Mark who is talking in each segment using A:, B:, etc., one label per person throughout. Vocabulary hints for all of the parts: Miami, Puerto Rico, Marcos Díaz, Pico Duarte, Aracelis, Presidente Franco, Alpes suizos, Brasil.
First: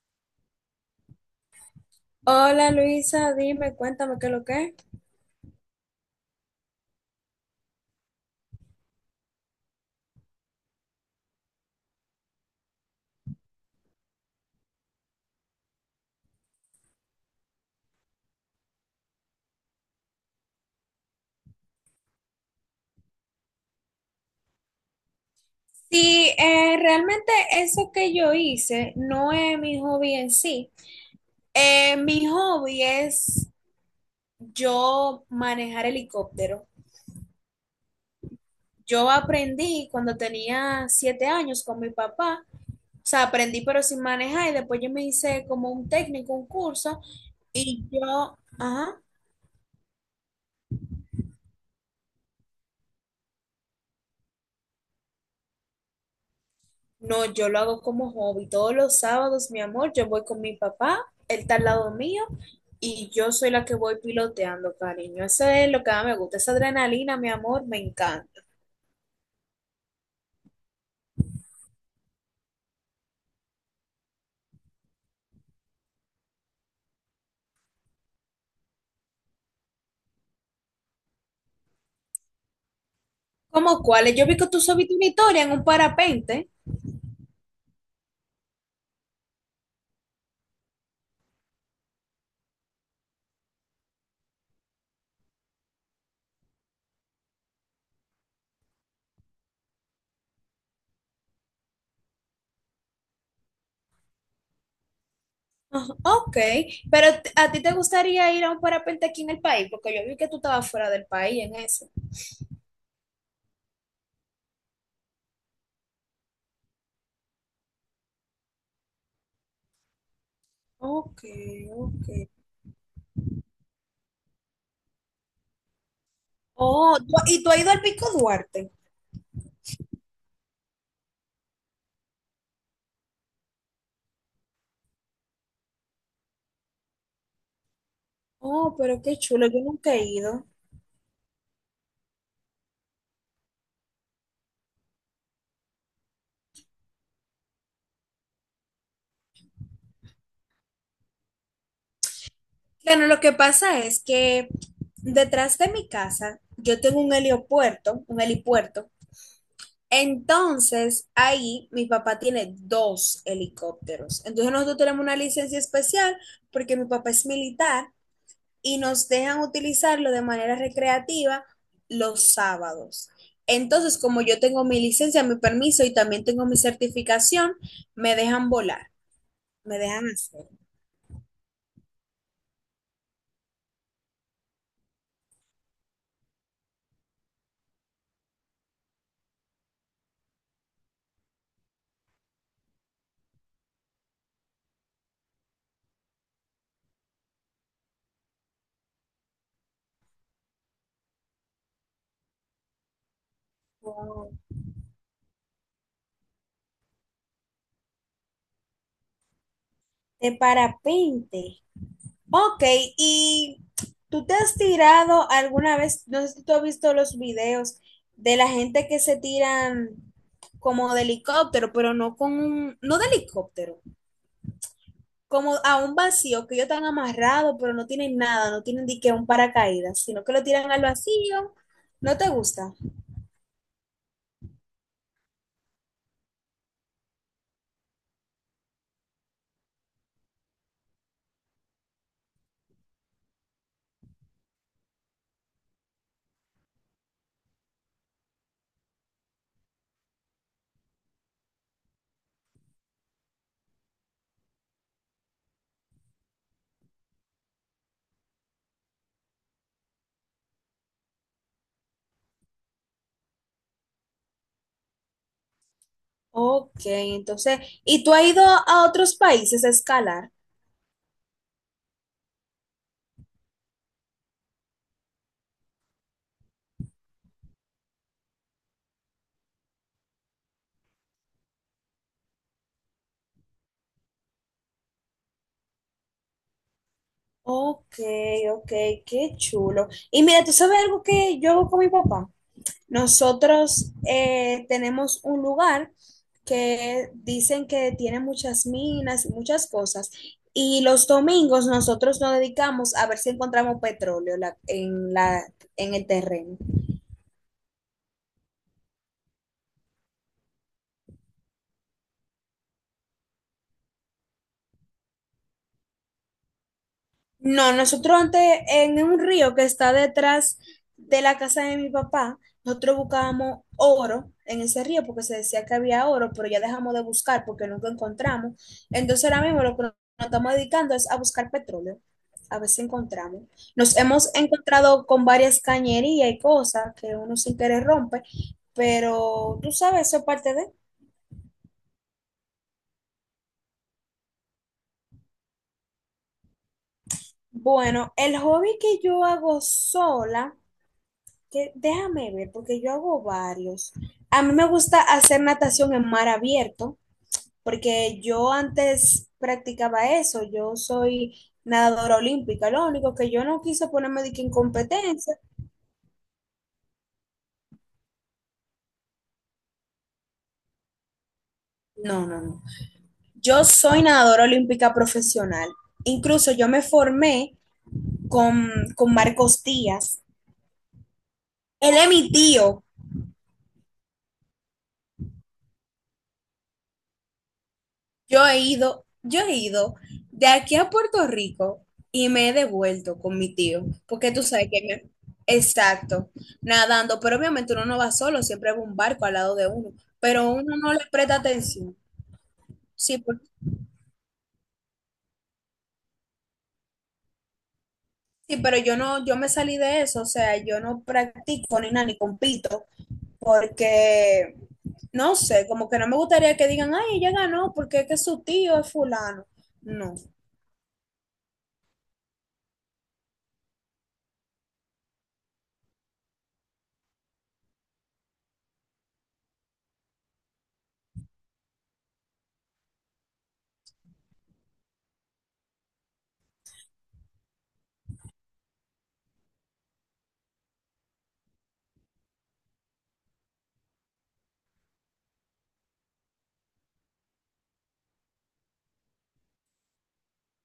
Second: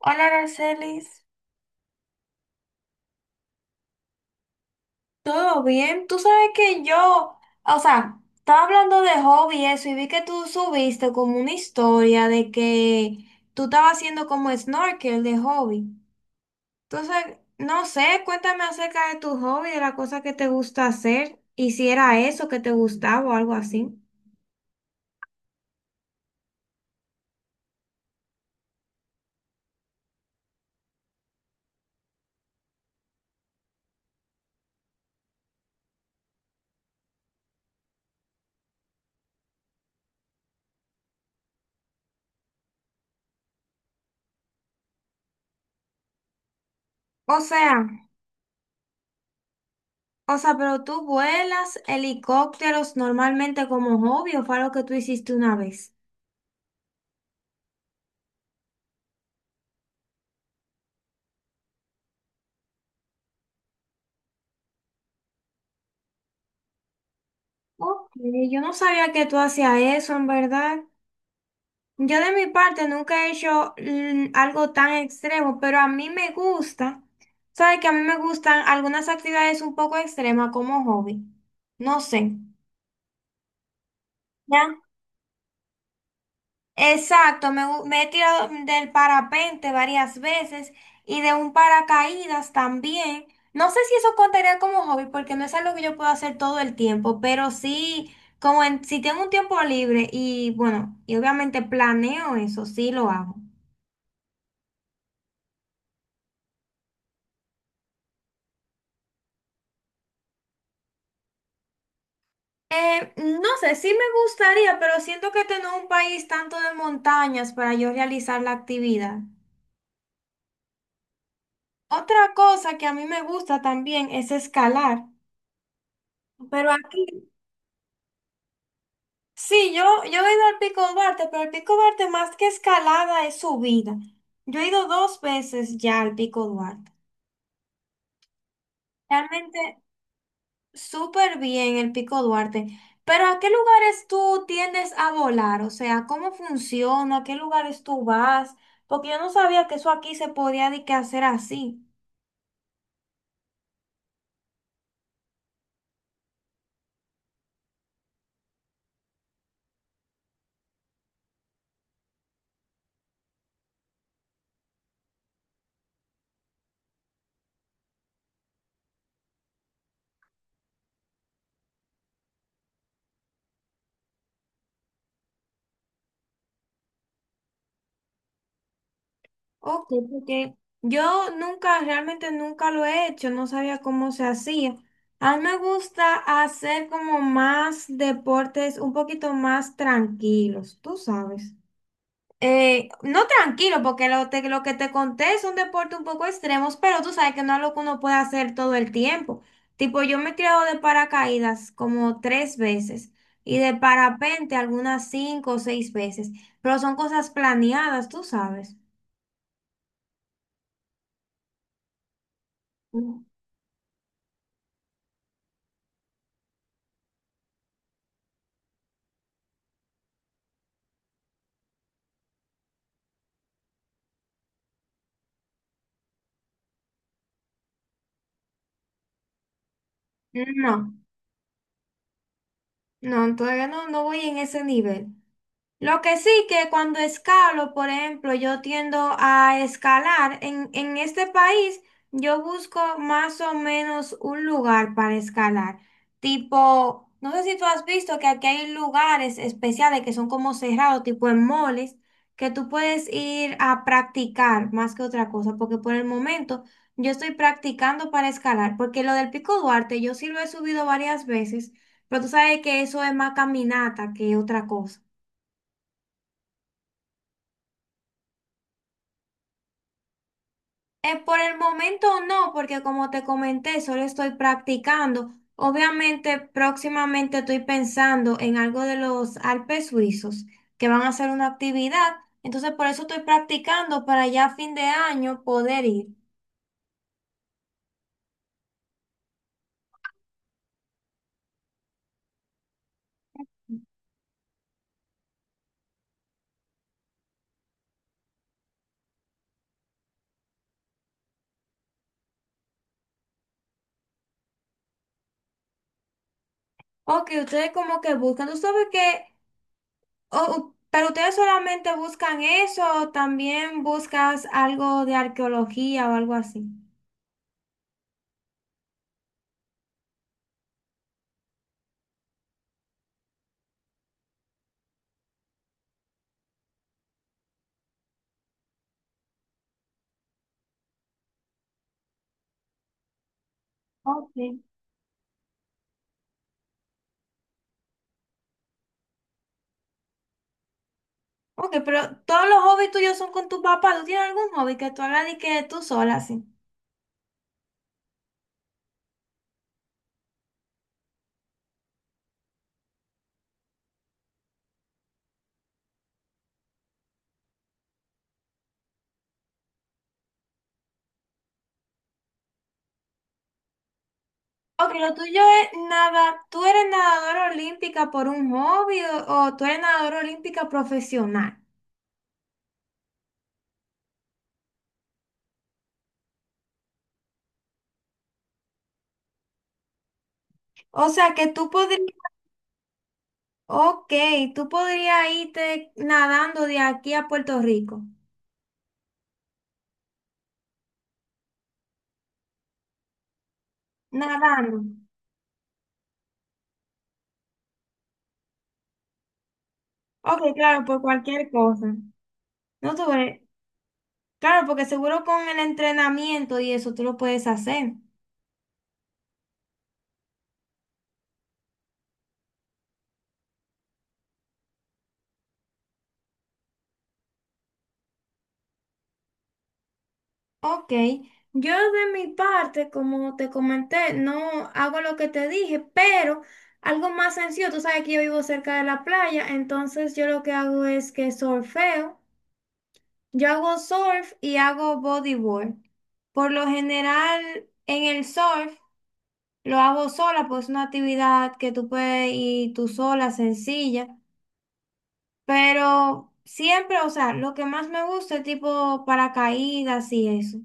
A: Hola, Aracelis.
B: Hola Luisa, dime, cuéntame qué es lo que es.
A: ¿Todo bien? Tú sabes que yo, o sea, estaba hablando de hobby y eso, y vi que tú subiste como una historia de que tú estabas haciendo como snorkel de hobby. Entonces, no sé, cuéntame acerca de tu hobby, de la cosa que te gusta hacer, y si era eso que te gustaba o algo así.
B: Sí, realmente eso que yo hice no es mi hobby en sí. Mi hobby es yo manejar helicóptero. Yo aprendí cuando tenía 7 años con mi papá. O sea, aprendí pero sin manejar y después yo me hice como un técnico, un curso
A: O
B: y
A: sea,
B: yo, ajá.
A: o sea, pero tú vuelas helicópteros normalmente como hobby o fue algo que tú hiciste una vez.
B: No, yo lo hago como hobby. Todos los sábados, mi amor, yo voy con mi papá, él está al lado mío y yo soy la que voy piloteando, cariño. Eso es lo que más me gusta, esa adrenalina, mi amor, me
A: Ok,
B: encanta.
A: yo no sabía que tú hacías eso, en verdad. Yo de mi parte nunca he hecho algo tan extremo, pero a mí me gusta, ¿sabes? Que a mí me gustan algunas actividades un poco extremas como hobby. No sé.
B: ¿Cómo cuáles? Yo vi que tú
A: ¿Ya?
B: subiste una historia en un parapente.
A: Exacto, me he tirado del parapente varias veces y de un paracaídas también. No sé si eso contaría como hobby porque no es algo que yo puedo hacer todo el tiempo, pero sí, si tengo un tiempo libre y bueno, y obviamente planeo eso, sí lo hago.
B: Ah, ok, pero ¿a ti te gustaría ir a un parapente aquí en el país? Porque yo vi que tú estabas fuera del país en eso.
A: No sé, sí me gustaría, pero siento que tengo un país tanto de montañas para yo realizar la actividad.
B: Ok, ok.
A: Otra cosa que a mí me gusta también es escalar. Pero
B: Oh,
A: aquí,
B: ¿y tú has ido al Pico Duarte?
A: sí, yo he ido al Pico Duarte, pero el Pico Duarte más que escalada es subida. Yo he ido dos veces ya al Pico Duarte.
B: Oh, pero qué chulo, yo
A: Realmente,
B: nunca he ido.
A: súper bien el Pico Duarte, pero ¿a qué lugares tú tiendes a volar? O sea, ¿cómo funciona? ¿A qué lugares tú vas? Porque yo no sabía que eso aquí se podía de que hacer así.
B: Bueno, lo que pasa es que detrás de mi casa yo tengo un helipuerto. Entonces, ahí mi papá tiene 2 helicópteros. Entonces, nosotros tenemos una licencia especial porque mi papá es militar y nos dejan utilizarlo de manera recreativa los sábados. Entonces, como yo tengo mi licencia, mi permiso y también tengo mi certificación, me dejan volar, me
A: Ok,
B: dejan hacer
A: porque yo nunca, realmente nunca lo he hecho, no sabía cómo se hacía. A mí me gusta hacer como más deportes un poquito más tranquilos, tú sabes. No tranquilo, porque lo que te conté son deportes un poco extremos, pero tú sabes que no es lo que uno puede hacer todo el tiempo. Tipo, yo me he tirado de paracaídas como tres veces y de
B: oh,
A: parapente algunas cinco o seis veces, pero son cosas planeadas, tú sabes.
B: de parapente. Ok,
A: Mm.
B: y tú te has tirado alguna vez, no sé si tú has visto los videos de la gente que se tiran como de helicóptero, pero no de helicóptero, como a un vacío que ellos están amarrados, pero no tienen nada, no tienen ni que un paracaídas, sino que lo tiran al
A: No,
B: vacío. ¿No te gusta?
A: no, todavía no, no voy en ese nivel. Lo que sí que cuando escalo, por ejemplo, yo tiendo a escalar. En este país yo busco más o menos un lugar para escalar. Tipo, no sé si tú has visto que aquí hay lugares especiales que son como cerrados, tipo en moles, que tú puedes ir a practicar más que otra cosa, porque por el momento yo estoy practicando para escalar, porque lo del Pico Duarte yo sí lo he subido varias veces, pero tú sabes que eso es más caminata que otra cosa.
B: Ok, entonces, ¿y tú has ido a otros países a escalar?
A: Por el momento no, porque como te comenté, solo estoy practicando. Obviamente, próximamente estoy pensando en algo de los Alpes suizos, que van a hacer una actividad. Entonces, por eso estoy practicando para ya a fin de año poder ir.
B: Ok, ok, qué chulo. Y mira, ¿tú sabes algo que yo hago con mi papá? Nosotros tenemos un lugar que dicen que tiene muchas minas y muchas cosas. Y los domingos nosotros nos dedicamos a ver si encontramos petróleo en el terreno.
A: Ok, ustedes como que buscan, tú sabes que, pero ustedes solamente buscan eso o también buscas algo de arqueología o algo así.
B: No, nosotros antes en un río que está detrás de la casa de mi papá, nosotros buscábamos oro en ese río porque se decía que había oro, pero ya dejamos de buscar porque nunca encontramos. Entonces ahora mismo lo que nos estamos dedicando es a buscar petróleo, a ver si encontramos. Nos hemos
A: Ok.
B: encontrado con varias cañerías y cosas que uno sin querer rompe, pero tú sabes, eso es parte de...
A: Ok, pero todos los hobbies tuyos son con tu papá. ¿Tú tienes algún hobby que tú hagas y que tú sola, sí?
B: Bueno, el hobby que yo hago sola, que déjame ver, porque yo hago varios. A mí me gusta hacer natación en mar abierto, porque yo antes practicaba eso. Yo soy nadadora olímpica, lo único que yo no quise ponerme de que en
A: Ok, lo
B: competencia.
A: tuyo es nada. ¿Tú eres nadadora olímpica por un hobby o tú eres nadadora olímpica profesional?
B: No, no, no. Yo soy nadadora olímpica profesional. Incluso yo me formé con, con Marcos Díaz.
A: O sea, que tú
B: Él
A: podrías,
B: es mi tío.
A: ok, tú podrías irte nadando de aquí a Puerto Rico.
B: Yo he ido de aquí a Puerto Rico y me he devuelto con mi tío, porque tú sabes
A: Nadando.
B: que exacto, nadando, pero obviamente uno no va solo, siempre va un barco al lado de uno,
A: Ok,
B: pero uno
A: claro,
B: no
A: por
B: le presta
A: cualquier
B: atención.
A: cosa. No tú
B: Sí, por-
A: eres- Claro, porque seguro con el entrenamiento y eso tú lo puedes hacer.
B: sí, pero yo no, yo me salí de eso, o sea, yo no practico ni nada, ni compito, porque no sé, como que no me gustaría que digan, ay, ella ganó porque es que su tío es fulano. No.
A: Ok, yo de mi parte, como te comenté, no hago lo que te dije, pero algo más sencillo, tú sabes que yo vivo cerca de la playa, entonces yo lo que hago es que surfeo, yo hago surf y hago bodyboard. Por lo general, en el surf lo hago sola, pues es una actividad que tú puedes ir tú sola, sencilla, pero siempre, o sea, lo que más me gusta es tipo paracaídas y eso.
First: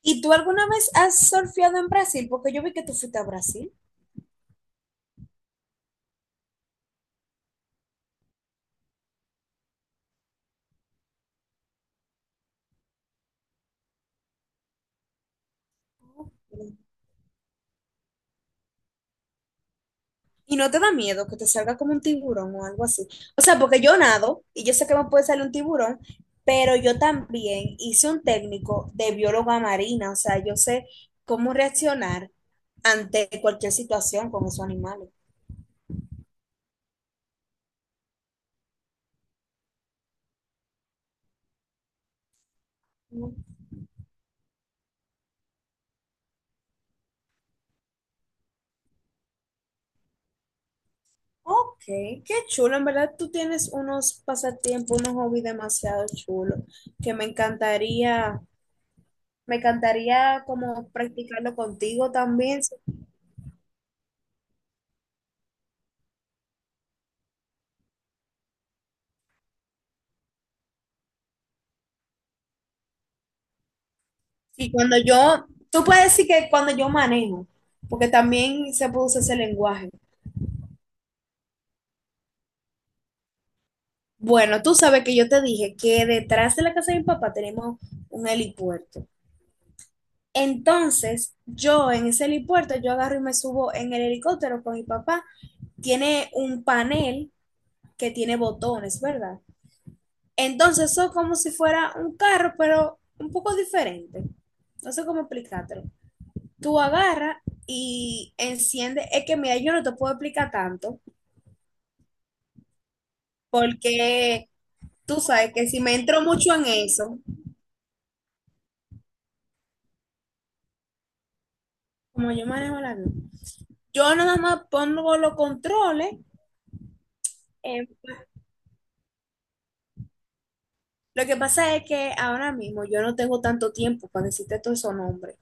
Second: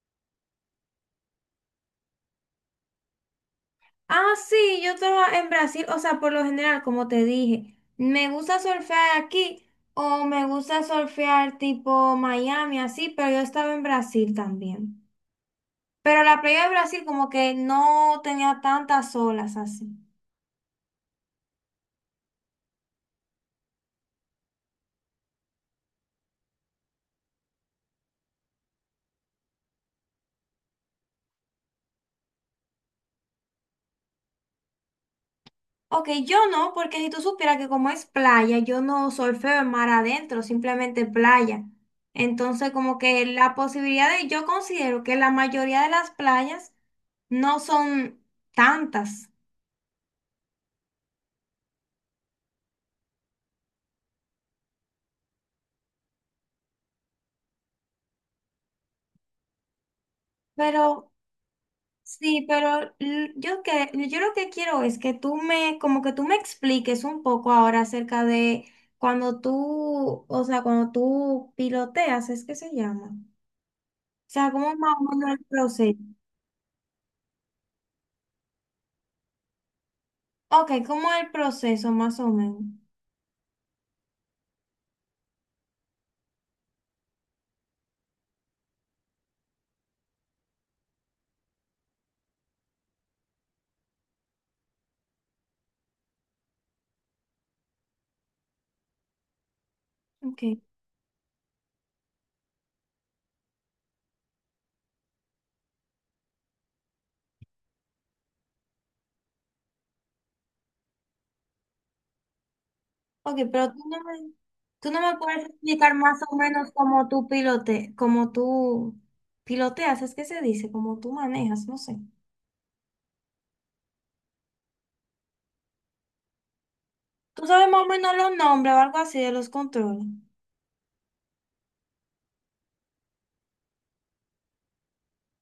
B: ¿Y tú alguna vez has surfeado en Brasil? Porque yo vi que tú fuiste a Brasil.
A: Ah, sí, yo estaba en Brasil, o sea, por lo general, como te dije, me gusta surfear aquí o me gusta surfear tipo Miami, así, pero yo estaba en Brasil también. Pero la playa de Brasil como que no tenía tantas olas así.
B: ¿Y no te da miedo que te salga como un tiburón o algo así? O sea, porque yo nado y yo sé que me puede salir un tiburón, pero yo también hice un técnico de bióloga marina. O sea, yo sé cómo reaccionar ante cualquier situación con esos animales.
A: Ok, yo no, porque si tú supieras que como es playa, yo no surfeo en mar adentro, simplemente playa. Entonces como que la posibilidad de, yo considero que la mayoría de las playas no son tantas.
B: Ok, qué chulo. En verdad, tú tienes unos pasatiempos, unos hobbies demasiado chulos que me encantaría como
A: Pero
B: practicarlo contigo
A: sí,
B: también.
A: pero yo que yo lo que quiero es que tú me como que tú me expliques un poco ahora acerca de cuando tú, o sea, cuando tú piloteas, es que se llama. O sea,
B: Y
A: cómo más
B: cuando
A: o menos el
B: yo, tú
A: proceso.
B: puedes decir que cuando yo manejo, porque también se produce ese lenguaje.
A: Ok, como el proceso más o menos.
B: Bueno, tú sabes que yo te dije que detrás de la casa de mi papá tenemos un helipuerto. Entonces, yo en ese helipuerto, yo agarro y me subo en el helicóptero con mi papá. Tiene un panel que tiene botones, ¿verdad?
A: Ok.
B: Entonces, eso es como si fuera un carro, pero un poco diferente. No sé cómo explicártelo. Tú agarras y enciendes. Es que, mira, yo no te puedo explicar tanto,
A: Ok, pero
B: porque
A: tú no me
B: tú
A: puedes
B: sabes que si
A: explicar
B: me
A: más
B: entro
A: o
B: mucho en
A: menos cómo
B: eso,
A: tú pilote, cómo tú piloteas, es que se dice, cómo tú manejas, no sé.
B: como yo manejo la vida, yo nada más pongo los controles.
A: Tú sabes más
B: eh,
A: o menos los nombres o algo así de los controles.
B: lo que pasa es que ahora mismo yo no tengo tanto tiempo para decirte todos esos nombres.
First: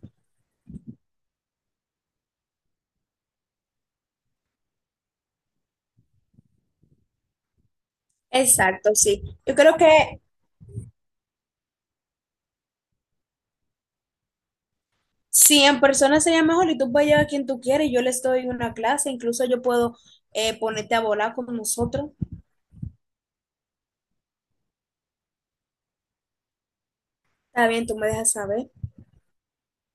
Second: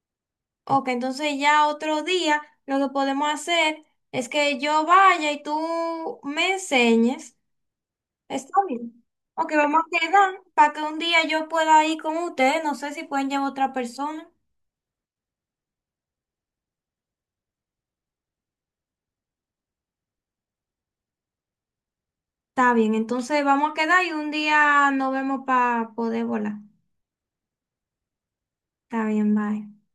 A: Ok, entonces ya otro día lo que podemos hacer es que yo vaya y tú me enseñes. Está
B: Exacto,
A: bien.
B: sí.
A: Ok,
B: Yo creo
A: vamos a
B: que
A: quedar para que un día yo pueda ir con ustedes. No sé si pueden llevar otra persona.
B: si en persona sería mejor y tú puedes llevar a quien tú quieres, yo les doy una clase, incluso yo puedo ponerte a volar con nosotros.
A: Está bien, entonces vamos a quedar y un día nos vemos para poder volar.
B: Está bien, tú me dejas saber.
A: Está bien, bye.